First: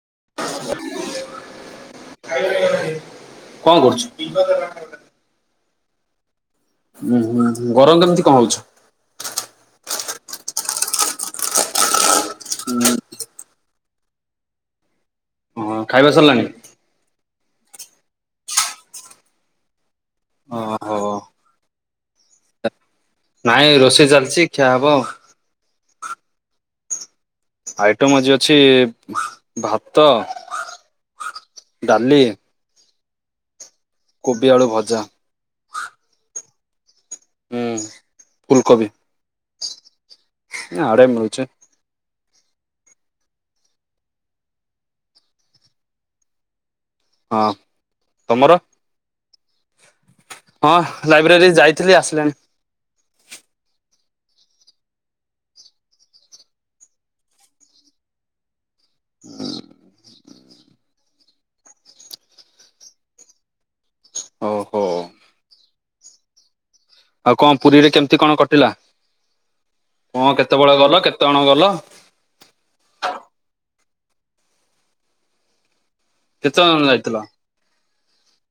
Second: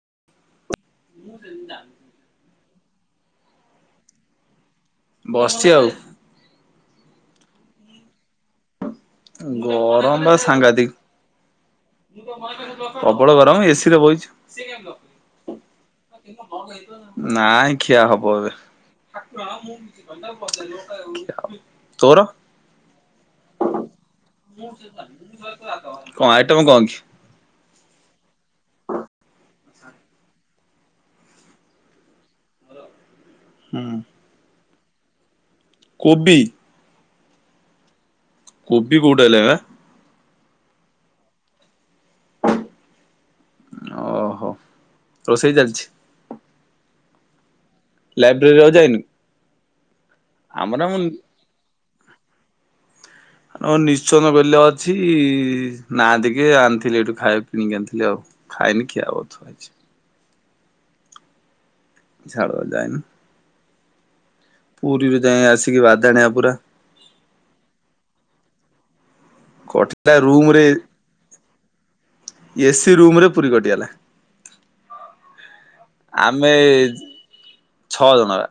ମୁଁ ସେମିତି ଯାନି କଣ କରୁଛୁ? ବସିଛି ଆଉ। ଉୁଁ ହୁଁ ଗରମ କେମିତି କଣ ହଉଛି? ଗରମ ବା ସାଙ୍ଘାତିକ। ପ୍ରବଳ ଗରମ ଏସିରେ ବଇଚୁ। ହଁ ଖାଇବା ସରିଲାଣି? ନାଇଁ ଖିଆ ହବ ଏବେ। କିଏ ଓହୋ ଆଉ ତୋର? ନାଇଁ ରୋଷେଇ ଚାଲିଛି ଖିଆ ହବ। କଣ ଆଇଟମ କଣ କି? ଆଇଟମ୍ ଆଜି ଅଛି ଭାତ, ଡାଲି ହୁଁ। କୋବି ଆଳୁ ଭଜା। କୋବି? ହୁଁ ଫୁଲ୍ କୋବି, କୋଉଠି ହେଲା ବା ଆଡେ ମିଳୁଛି। ଓହୋ ରୋଷେଇ ଚାଲିଛି? ହଁ। ତମର? ଲାଇବ୍ରେରୀ ଆଉ ଯାଇନୁ? ହଁ ଆମର ମୁଁ ଲାଇବ୍ରେରୀ ଯାଇଥିଲି ଆସିଲିଣି। ଅ ନିଶ୍ଚନ୍ଦ ବେଲେ ଅଛି ନାନ୍ ଟିକେ ଆଣିଥିଲି ଏଠୁ ଖାଇବା କିଣିକି ଆଣିଥିଲି ଆଉ। ଖାଇନି ଖିଆ ହବ ଥୁଆହେଇଛି। ଛାଡ ଯାଇନୁ? ଓହୋ ପୁରୀରୁ ଯାଇଁ ଆସିକି ବାଦାଣିଆ ପୁରା। ଆଉ କଣ ପୁରୀରେ କେମିତି କଣ କଟିଲା କଟିଲା କଣ କେତେବେଳେ ଗଲ କେତେ ଜଣ ଗଲ? ଏସିି ରୁମ ରେ ପୁରୀ କଟିଗଲା। ଆମେ କେତେ ଜଣ ଯାଇଥିଲ? ଛଅ ଜଣ ବା।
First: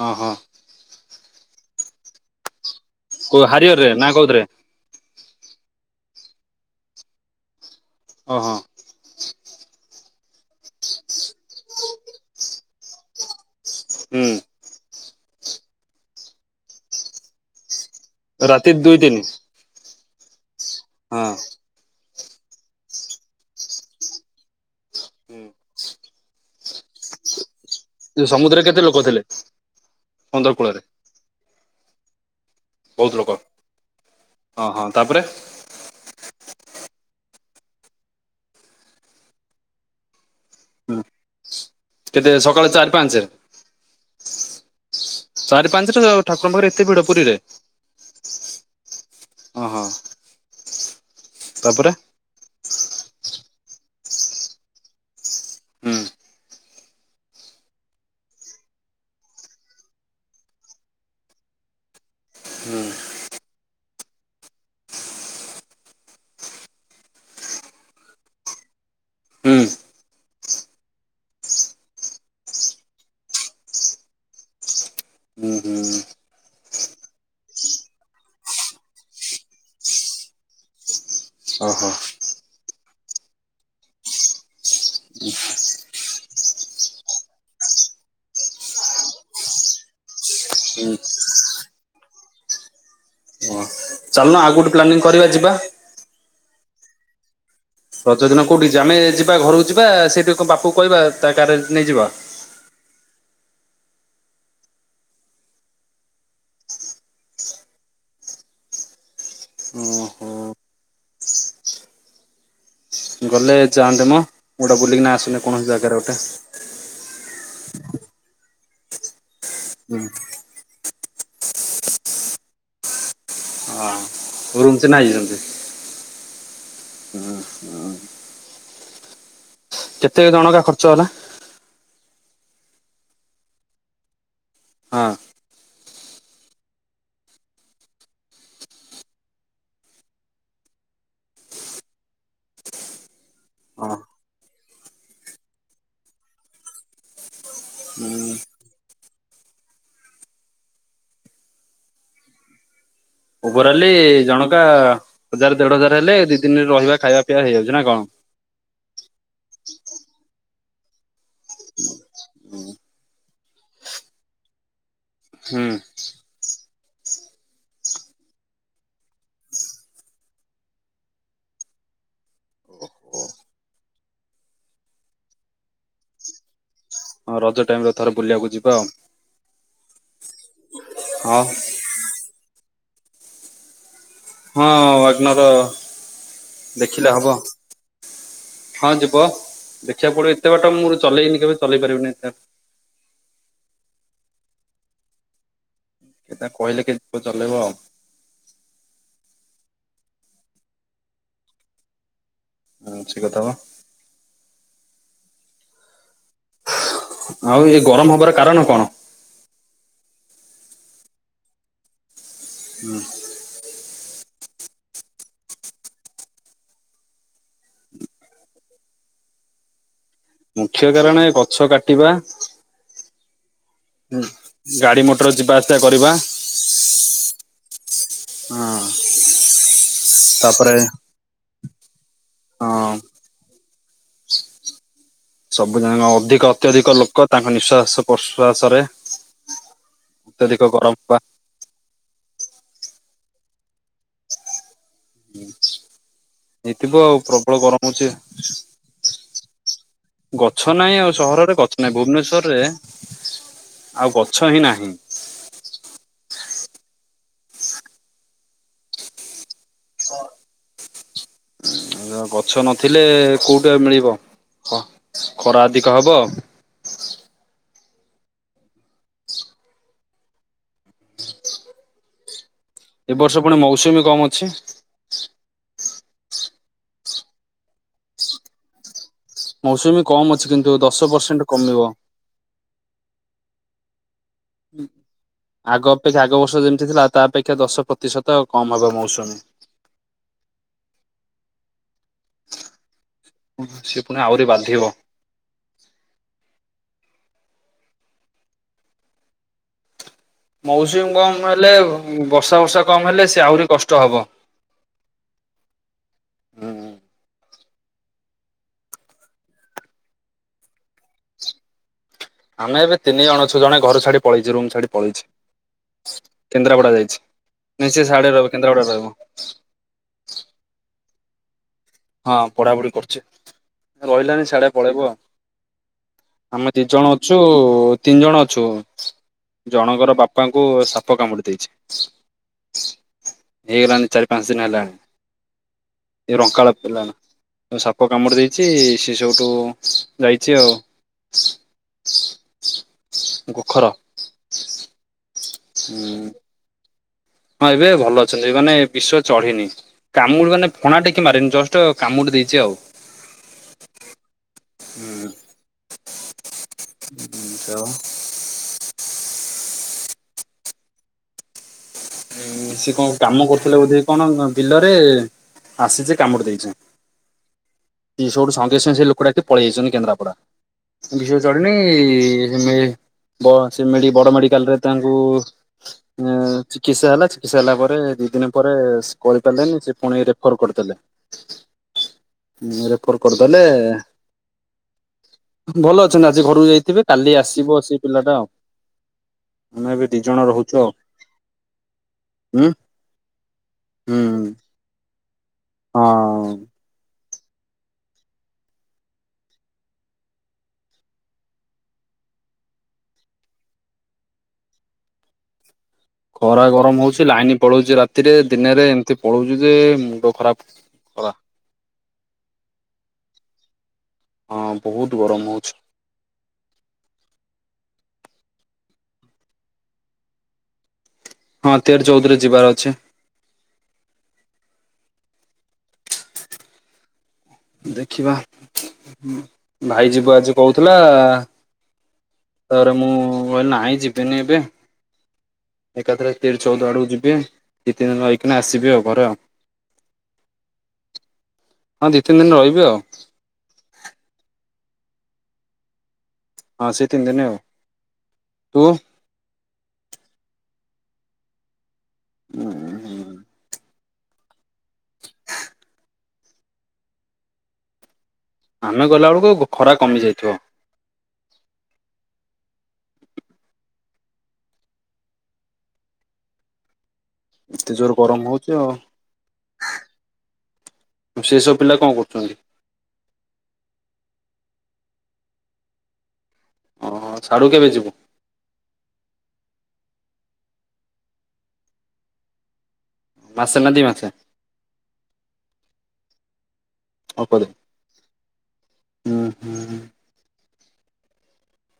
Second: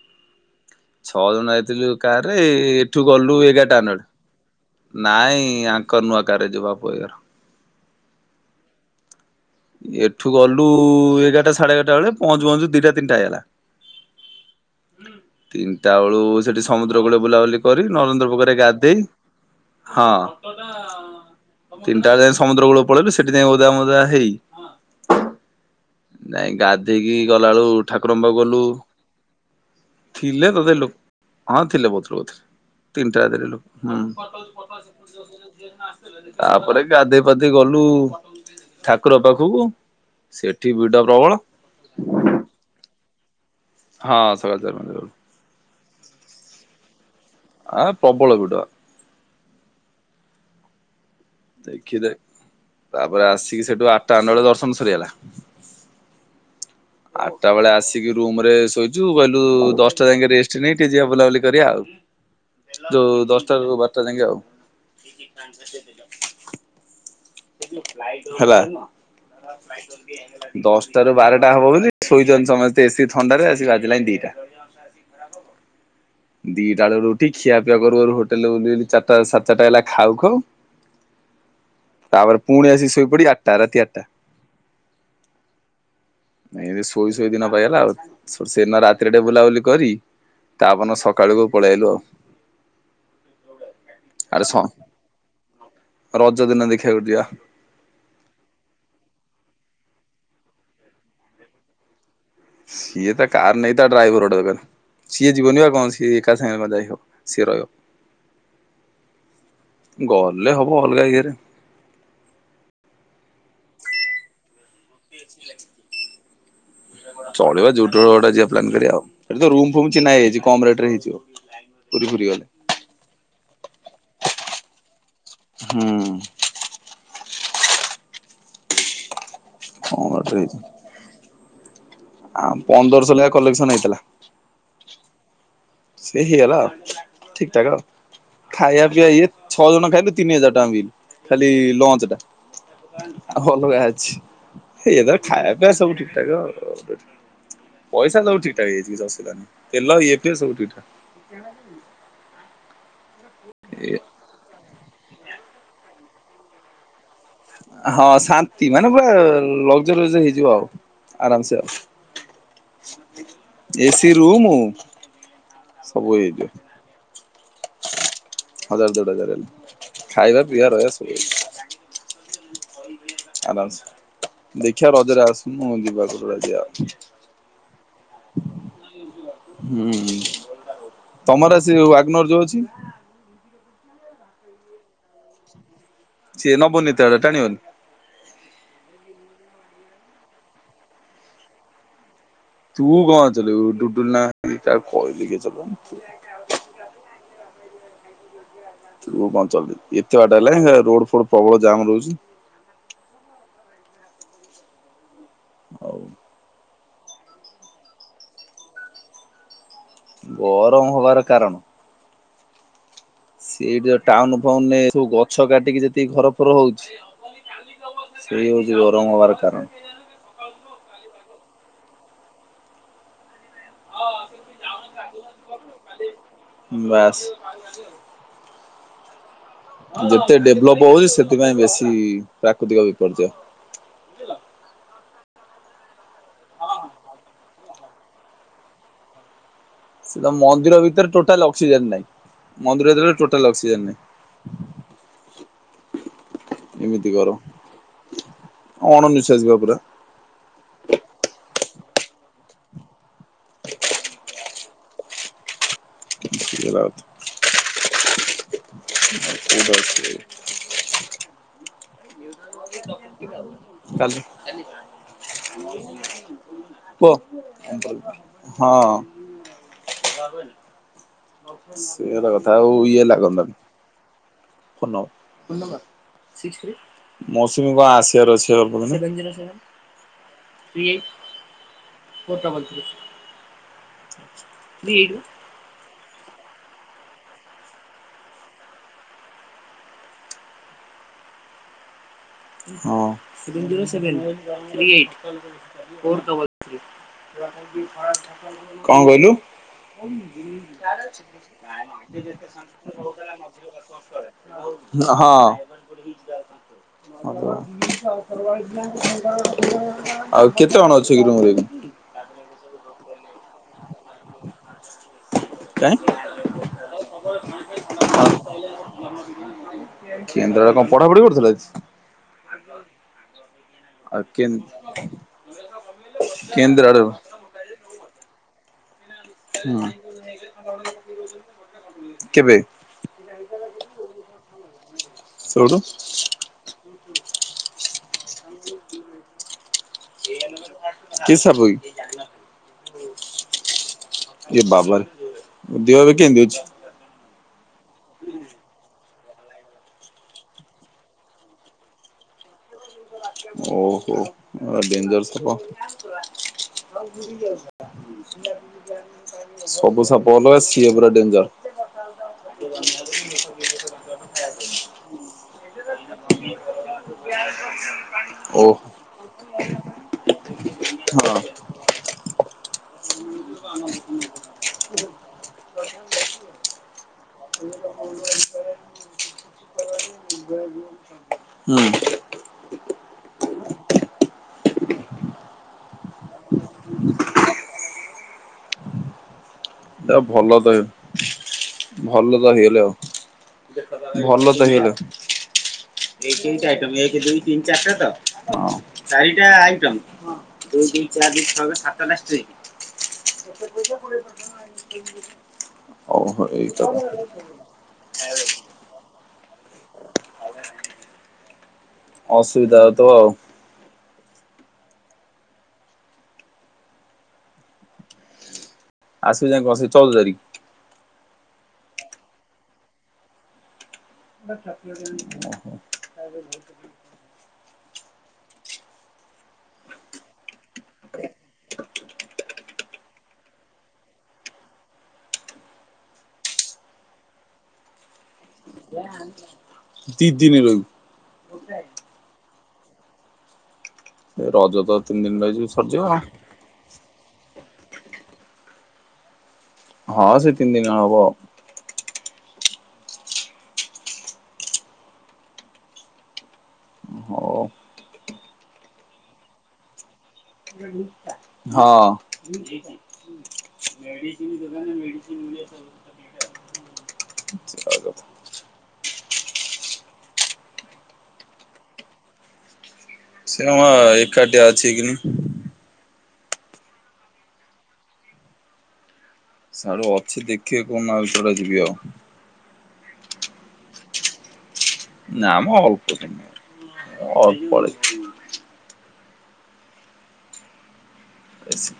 ହଁ ହଁ। ଛଅ ଜଣ ଯାଇଥିଲୁ କାର୍ ରେ ଏଠୁ ଗଲୁ କୋଉ ହାରିଅରରେ ଏଗାରଟାନଡେ। ନା କୋଉଥିରେ? ନାଇଁ ଆଙ୍କ ନୂଆ କାରେ ଯିବା ପୟର। ହଁ ହଁ। ଏଠୁ ଗଲୁ ଏଗାରଟା ସାଢେ ଏଗାରଟା ବେଳେ ପହଞ୍ଚୁ ପହଞ୍ଚୁ ଦିଟା ତିନିଟା ହେଇଗଲା। ହୁଁ। ତିନିଟା ବେଳୁ ସେଠି ସମୁଦ୍ରକୂଳେ ବୁଲାବୁଲି କରି ନରେନ୍ଦ୍ର ପୋଖରୀରେ ରାତି ଦୁଇ ଗାଧେଇ, ତିନି ହଁ। ହଁ। ତିନିଟା ବେଳେ ସମୁଦ୍ର କୂଳ କୁ ପଳେଇଲୁ ସେଠି ଯାଇଁ ଓଦା ମଦା ହେଇ ହୁଁ। ଯାଇଁ ଗାଧେଇକି ଗଲାବେଳୁ ଠାକୁରଙ୍କ ପାକୁ ଗଲୁ, ସମୁଦ୍ରରେ କେତେ ଲୋକ ଥିଲେ ଥିଲେ ସମୁଦ୍ର ତଥାପି କୂଳରେ? ଲୋକ, ହଁ ଥିଲେ ବୋହୁତ୍ ଲୋକ ଥିଲେ। ତିନଟା ରାତିରେ ଲୋକ, ହଁ ହଁ ତାପରେ ହୁଁ। ତାପରେ ଗାଧେଇ ଫାଧେଇ ଗଲୁ ଠାକୁର ପାଖକୁ ସେଠି ଭିଡ଼ ପ୍ରବଳ। କେତେ ସକାଳେ ଚାରି ପାଞ୍ଚେ? ହଁ ସକାଳ ଚାରି ପାଞ୍ଚଟା ବେଳୁ। ଚାରି ପାଞ୍ଚ ରେ ଠାକୁରଙ୍କ ପାଖରେ ଏତେ ଭିଡ଼ ପୁରୀରେ? ଆ ପ୍ରବଳ ଭିଡ଼। ଅହୋ। ଦେଖି ଦେ ତାପରେ ଆସିକି ସେଠୁ ଆଟା ନଅଟା ବେଳ ଦର୍ଶନ ସରିଗଲା। ହୁଁ। ଆଠଟା ବେଳେ ଆସିକି ରୁମ୍ ରେ ଶୋଇଚୁ ଗଲୁ ଦଶଟା ଯାଇକି ରେଷ୍ଟ ନେଇ ଟିକେ ଯିବା ବୁଲାବୁଲି କରିବା ଆଉ। ଯୋଉ ଦଶଟାରୁ ବାରଟା ଯାକେ ଆଉ। କ ସେଥିଲା [unintelligible] ହେଲା। ହୁଁ ଦଶଟା ରୁ ବାରଟା ହବ ବୋଲି ଶୋଇଛନ୍ତି ସମସ୍ତେ ଏସି ଥଣ୍ଡାରେ ଆସି ବାଜିଲାଣି ଦିଟା। ହୁଁ ହୁଁ ଦିଟା ବେଳରୁ ଉଠି ଖିଆପିଆ କରୁ କରୁ ହୋଟେଲ ବୁଲି ବୁଲି, ଚାରିଟା ସାଡେ ଚାରିଟା ହେଲା ଖାଉ ଖାଉ। ଓହୋ। ତାପରେ ପୁଣି ଆସି ଶୋଇପଡି ଆଟା ରାତି ଆଟା। ନାଇଁ ଏ ଶୋଇ ଶୋଇ ଦିନ ପାଇଗଲା ଆଉ। ସେଦିନ ରାତିରେ ଟିକେ ବୁଲାବୁଲି କରି ତା ପର ଦିନ ସକାଳୁକୁୁ ପଳେଆଇଲୁ ଆଉ। ଓ ଚାଲୁନ ଆରେ ଆଉ ସ ଗୋଟେ ପ୍ଲାନିଂ କରିବା ଯିବା। ରଜ ଦିନ ଦେଖିବାକୁ ଯିବା। ରଜ ଦିନ କୋଉଠିକି ଯିଆ ଆମେ ଯିବା ଘରକୁ ଯିବା ସେଇଠି ବାପୂକୁ କହିବା ତା କାରେ ନେଇଯିବ। ସିଏ ତା କାର ନେଇ ତା ଡ୍ରାଇଭର ଗୋଟେ ଦରକାର। ସିଏ ଯିବନି ବା କଣ ସିଏ ଏକା ସାଙ୍ଗ କଣ ଯାଇ ହ ସିଏ ରହିବ। ଓହୋ ଗଲେ ହବ ଅଲଗା ଇଏରେ। ଗଲେ ଯାଆନ୍ତେ ମଁ ଗୋଟେ ବୁଲିକିନା ଆସନେ କୌଣସି ଜାଗାରେ ଗୋଟେ। ଚଳିବ ଯୋଉଟିର ଗୋଟେ ଯିଆ ପ୍ଲାନ୍ କରିବା ଆଉ। ସେଠୀ ତ ରୁମ୍ ଫୁମ୍ ଚିହ୍ନା ହେଇଯାଇଛି। କମ୍ ରେଟ୍ ରେ ହେଇଯିବ ପୁରୀ ଫୁରୀ ଗଲେ। ରୁମ୍ ଚିହ୍ନା ହେଇଯିବ। ହୁଁ। ଉଁ ହୁଁ। କଣ କରୁଛ କି? ଆ ପନ୍ଦରଶ ଲେଖା କଲେକ୍ସନ୍ ହେଇଥିଲା। ହାଁ। ସେ ହେଇଗଲା ଆଉ ଠିକ୍ ଠାକ୍ ଆଉ। ଖାଇବା ପିଇବା ଇଏ ଛଅ ଜଣ ଖାଇଲୁ ତିନି ହଜାର ଟଙ୍କା ବିଲ୍ ଖାଲି ଲଞ୍ଚ ଟା। ଆଲଗା ହଁ ଅଛି ଏ ତାର ଖାଇବା ପିବା ସବୁ ଠିକ୍ ଠାକ୍ ଆଉ। ପଇସା ସବୁ ଠିକ୍ ଠାକ୍ ହେଇଯାଇଛି କିଛି ଅସୁବିଧା ନାଁହି। ତେଲ ଇଏ ପିଏ ସବୁ ଠିକ୍ ଠାକ୍। ଓଭରାଲି ଜଣକା ହଜାର ଦେଢ ହଜାର ହେଲେ ଦି ତିନ୍ ରହିବା ଖାଇବା ପିଇବା ହେଇଯାଉଛି ନା କଣ? ହଁ ଶାନ୍ତି ମାନେ ପୁରା ଲଗଜରସ୍ ହେଇଯିବ ଆଉ ଆରାମ୍ ସେ ଆଉ। ଏସି ରୁମ୍ ହୁଁ ସବୁ ହେଇ ଥିବ। ହଜାର ଦେଢ ହଜାର ଏମିତି। ଖାଇବା ପିଇବା ରହିବା ସବୁ ହେଇଯିବ। ଓ ହୋ। ଆରାମସେ। ଦେଖିବା ରଜରେ ଆସୁନୁ ଯିବା କୁଆଡେ ଗୋଟେ ଯିବା। ହଁ ରଜ ଟାଇମ୍ ରେ ଥରେ ବୁଲିବାକୁ ଯିବା ଆଉ। ହୁଁ ତମର ସେ ୱାଗ୍ନୋର ଯୋଉ ଅଛି। ହଁ ୱାଗ୍ନର ସିଏ ନବନି ଏତେ ବାଟ ଦେଖିଲେ ହବ। ଟାଣିବନି। ହଁ ଯିବ ଦେଖିବାକୁ ପଡିବ ଏତେ ବାଟ ମୁଁ ଚଲେଇନି କେବେ ଚଲେଇ ପାରିବିନି ଏତେ। ତୁ କଣ ଚଲେଉ ଡୁଡୁଲୁ ନାହାନ୍ତି ତାକୁ କହିଲେ କିଏ ଚଲେଇବ। ଏ ତାଙ୍କୁ କହିଲେ କିଏ ଚଲେଇବ ଆଉ। ତୁ କଣ ଚଲେଇଉ ଏତେ ବାଟ ହେଲେ ରୋଡ ଫୋଡ୍ ପ୍ରବଳ ଜାମ୍ ରହୁଛି। ହୁଁ ସେଇ କଥା ପା। ଆଉ ଆଉ ଏ ଗରମ ହବାର କାରଣ କଣ? ଗରମ ହବାର କାରଣ ହୁଁ। ସେ ଯା ଟାଉନ ଫାଉନରେ ସବୁ ଗଛ କାଟିକି ଯେତିକି ଘର ଫର ହଉଛି ସେଇ ହଉଛି ଗରମ ହବାର କାରଣ। ମୁଖ୍ୟ କାରଣ ଏ ଗଛ କାଟିବା। ହୁଁ ଗାଡି ମଟର ଯିବା ଆସିବା କରିବା। ବାସ୍। ହଁ। ଯେତେ ତାପରେ ଡେଭଲପ ହଉଛି ସେଥିପାଇଁ ବେଶୀ ପ୍ରାକୃତିକ ହଁ ବିପର୍ଯ୍ୟ। ସବୁ ଜାନ ଅଧିକ ଅତ୍ୟଧିକ ଲୋକ ତାଙ୍କ ନିଃଶ୍ଵାସ ପ୍ରଶ୍ଵାସରେ ସେ ଅତ୍ୟଧିକ ମନ୍ଦିର ଗରମ ଭିତରେ ବା ଟୋଟାଲ ଅସିକ୍ସଜେନ୍ ନାଇଁ। ମନ୍ଦିର ଭିତରେ ଟୋଟାଲ ଅସିକ୍ସଜେନ ନାଇଁ। ହେଇଥିବ ଏମିତି ଆଉ ଗରମ। ପ୍ରବଳ ହଉଛି। ଅଣନିଶ୍ୱାସୀ ଭାବରେ। ଗଛ ନାହିଁ ଆଉ ସହରରେ ଗଛ ନାହିଁ। ଭୁବନେଶ୍ୱର ରେ ଆଉ ଗଛ ହିଁ ନାହିଁ। [unintelligible] [unintelligible] ଗଛ ନଥିଲେ କୋଉଟା ରେ ମିଳିବ କାଲି ହଁ ଖରା ଅଧିକ ହବ। କୁହ ହଁ। ସିଏ ହେଲା କଥା ଆଉ ଇଏ ଏ ହେଲା ବର୍ଷ ଗଧ ପୁଣି ମୌସୁମୀ କମ ଅଛି। ମୌସୁମୀ କଣ ଆସିବାର ଅଛି କହୁଛନ୍ତି। ମୌସୁମୀ କମ ଅଛି କିନ୍ତୁ ଦଶ ପରସେଣ୍ଟ କମିବ। [unintelligible] ଆଗ ଅପେକ୍ଷା ଆଗ ବର୍ଷ ଯେମିତି ଥିଲା ତା ଅପେକ୍ଷା ଦଶ ପ୍ରତିଶତ କମ ହବ ମୌସୁମୀ। ହଁ। ସିଏ କଣ ପୁଣି ଆହୁରି ବାଧିବ। କହିଲୁ? ମୌସୁମୀ କମ ହେଲେ ବର୍ଷା ବର୍ଷା କମ ହେଲେ ସେ ଆହୁରି କଷ୍ଟ ହବ। [inaudible] ହଁ। [unintelligible] [inaudible] ହୁଁ ଆଉ କେତେ କଣ ଅଛ କି ରୁମ୍ ରେ? ଆମେ ଏବେ ତିନି ଜଣ ଅଛୁ। ଜଣେ ଘର ଛାଡି ପଳେଇଛି। ରୁମ୍ ଛାଡି ପଳେଇଛି। କାଇଁ କେନ୍ଦ୍ରାପଡା ଯାଇଛି। ନାଇଁ ସେ ସିଆଡେ ରହିବ କେନ୍ଦ୍ରାପଡା ରେ ରହିବ। କେନ୍ଦ୍ରରେ କଣ ପଢାପଢି କରୁଥିଲା କି? ହଁ ପଢାପଢି କରୁଛି। ଆଉ କେ ରହିଲାନି ସିଆଡେ ପଳେଇବଉ ଆମେ ଦି କେନ୍ଦ୍ରାରେ ହୁଁ ଜଣ ଅଛୁ। ତୁ ତିନି ଜଣ ଅଛୁ। ଜଣଙ୍କର ବାପାଙ୍କୁ ସାପ କାମୁଡି ଦେଇଛି। କେବେ ହେଇଗଲାଣି ଚାରି ପାଞ୍ଚ ଦିନ ହେଲାଣି। ସେଡୁ? ଏ ରଙ୍କାଳ ଥିଲା ସେ ସାପ କାମୁଡି ଦେଇଛି ସେ ସେଇଠୁ କି ସାପ କି? ଗୋଖର ଏ ବାବର ଦିଅ ଏବେ କେନ୍ତି ଅଛି? ହଁ ଏବେ ଭଲ ଅଛନ୍ତି ମାନେ ବିଶ ଚଢିନି। କାମୁଡି ମାନେ ଫଣା ଟେକି ମାରିନି ଜଷ୍ଟ କାମୁଡି ଦେଇଛି ଆଉ। ଓହୋ। ଆ ଡେଞ୍ଜର ସାପ। ସବୁ ସାପ ଅଲଗା ସିଏ ପୁରା ଡେଞ୍ଜର। ଉଁ ସିଏ କଣ କାମ କରୁଥିଲେ ବୋଧେ କି କଣ ବିଲରେ ଆସିଛି କାମୁଡ଼ି ଦେଇଛି। ସୁଠୁ ଓ ସଙ୍ଗେ ସଙ୍ଗେ ସେ ଲୋକଟାଏ ପଳେଇ ଯାଇଛନ୍ତି କେନ୍ଦ୍ରାପଡ଼ା। ହଁ ବିଷ ଚଢ଼ିନି ସେ ବ ସେ ବଡ଼ ମେଡିକାଲରେ ତାଙ୍କୁ ଚିକିତ୍ସା ହେଲା ଚିକିତ୍ସା ହେଲା ପରେ ଦି ଦିନ ପରେ କହି ପାରିଲେନି। ସେ ପୁଣି ରେଫର୍ କରିଦେଲେ। ହୁଁ। ହଁ ରେଫର୍ କରିଦେଲେ ଭଲ ଅଛନ୍ତି। ଆଜି ଘରକୁ ଯାଇଥିବେ। କାଲି ଆସିବ ସେ ପିଲାଟା ଆଉ। ଆମେ ଏବେ ଦି ତା ଜଣ ଭଲ ତ ରହୁଛୁ ଆଉ ଭଲ ତ ହୁଁ ହେଇଗଲେ ଆଉ। ହୁଁ ଭଲ ତ ହେଇଗଲେ। ହଁ। ଏଇ ତିନି ଟା ଆଇଟମ। ଏକ ଦୁଇ ତିନି ଚାରିଟା ତ ଚାରିଟା ଆଇଟମ। ଦୁଇ ଦୁଇ ଚାରି ଛଅ କେ ସାତଟା ଷ୍ଟ୍ରିଂ। ଓହୋ ଖରା ଏଇ ତ ଗରମ ହଉଛି ଲାଇନ ପଳଉଛି ରାତିରେ ଦିନରେ ଏମିତି ପଳଉଛୁ ଯେ ମୁଣ୍ଡ ଖରାପ। ଖରା ଅସୁବିଧା ହଉ ଥିବ ଆଉ। ହଁ ବହୁତ ଗରମ ହଉଛି। ଆସୁଛେ। [unintelligible] ହଁ ତେର ଚଉଦ ରେ ଯିବାର ଅଛି। ଓହୋ। ଦେଖିବା ଭାଇ ଯିବ ଆଜି କହୁଥିଲା ତାପରେ ମୁଁ କହିଲି ନାହିଁ ଯିବିନି ଏବେ ଏକାଥରେ ତେରିି ଚଉଦ ଆଡକୁ ଯିବି ଦି ତିିନି ଦିନ ରହିକି ଆସିବି ଆଉ ଘରେ ଆଉ। ଦି ଦିନ ରହିବୁ? ହଁ ଦି ତିନି ଦିନ ରହିବି ଆଉ। ଏ ରଜ ତ ତିନି ଦିନ ରହି ଯିବୁ ସରିଯିବ ଆଉ। ହଁ ସେ ତିନି ଦିନ ଆଉ ତୁ? ହଁ ସେ ତିନି ଦିନି ହବ। ଉ ହୁଁ। ହଉ ଆମେ ଗଲାବେଳକୁ ଖରା କମିଯାଇଥିବ। ହଁ। ଏତେ ସେୟା ଜୋର କଥା। ଗରମ ହଉଛି ଆଉ। ସେ ସବୁ ପିଲା କଣ କରୁଛନ୍ତି? ସେ କଣ ଏକାଠିଆ ଅଛି କିନି। ହଁ ସାଡ଼ୁ କେବେ ଯିବୁ? ସେଆଡୁ ଅଛି ଦେଖିବାକୁ ମାଲପଡ଼ା ଯିବି ଆଉ। ମାସେ ନା ଦି ମାସେ? ନା ମ ଅଳ୍ପ ଦିନ ଅଳ୍ପ ଅ ହୁଁ ହୁଁ। ଏସ୍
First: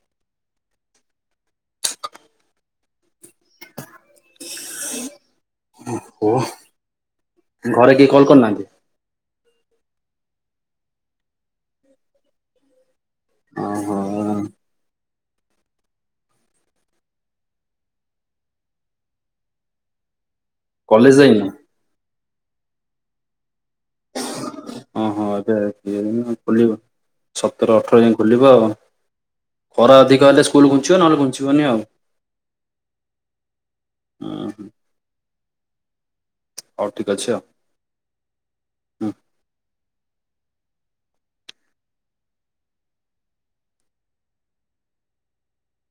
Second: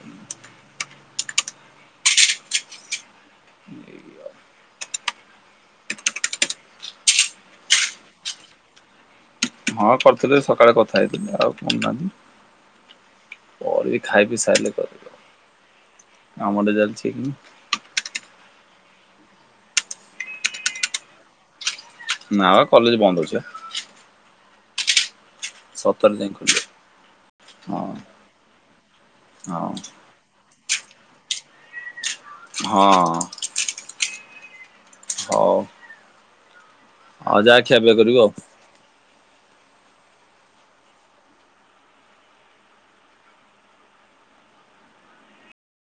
ଓହୋ ଘରେ କେହି କଲ୍ କରୁନାହାନ୍ତି? ହଁ କରିଥିଲି ସକାଳେ କଥା ହେଇଥିଲି। ଆଉ କହୁନାହାନ୍ତି। ଓହୋ କରିବି ଖାଇ ପିଇ ସାରିଲେ କରିଲେ କାମଟା ଚାଲିଛି କି କଲେଜ ଯାଇନୁ? ନା ବା କଲେଜ ବନ୍ଦ ଅଛି ବା। ହଁ ହଁ ଏବେ ସତରେ ଯାଇ [unintelligible] ଖୋଲିବ ସତର ହଁ। ଅଠର ଯାଏ ଖୋଲିବ ଅ। ହଁ ଖରା ଅଧିକ ହେଲେ ସ୍କୁଲ ଘୁଞ୍ଚିବ ନହେଲେ ଘୁଞ୍ଚିବନି ଆଉ। ହଁ। ହୁଁ। ହ। ହଉ ଠିକ୍ ଅଛି ଆଉ। ଖିଆ ପିଆ କରିବ ଆଉ।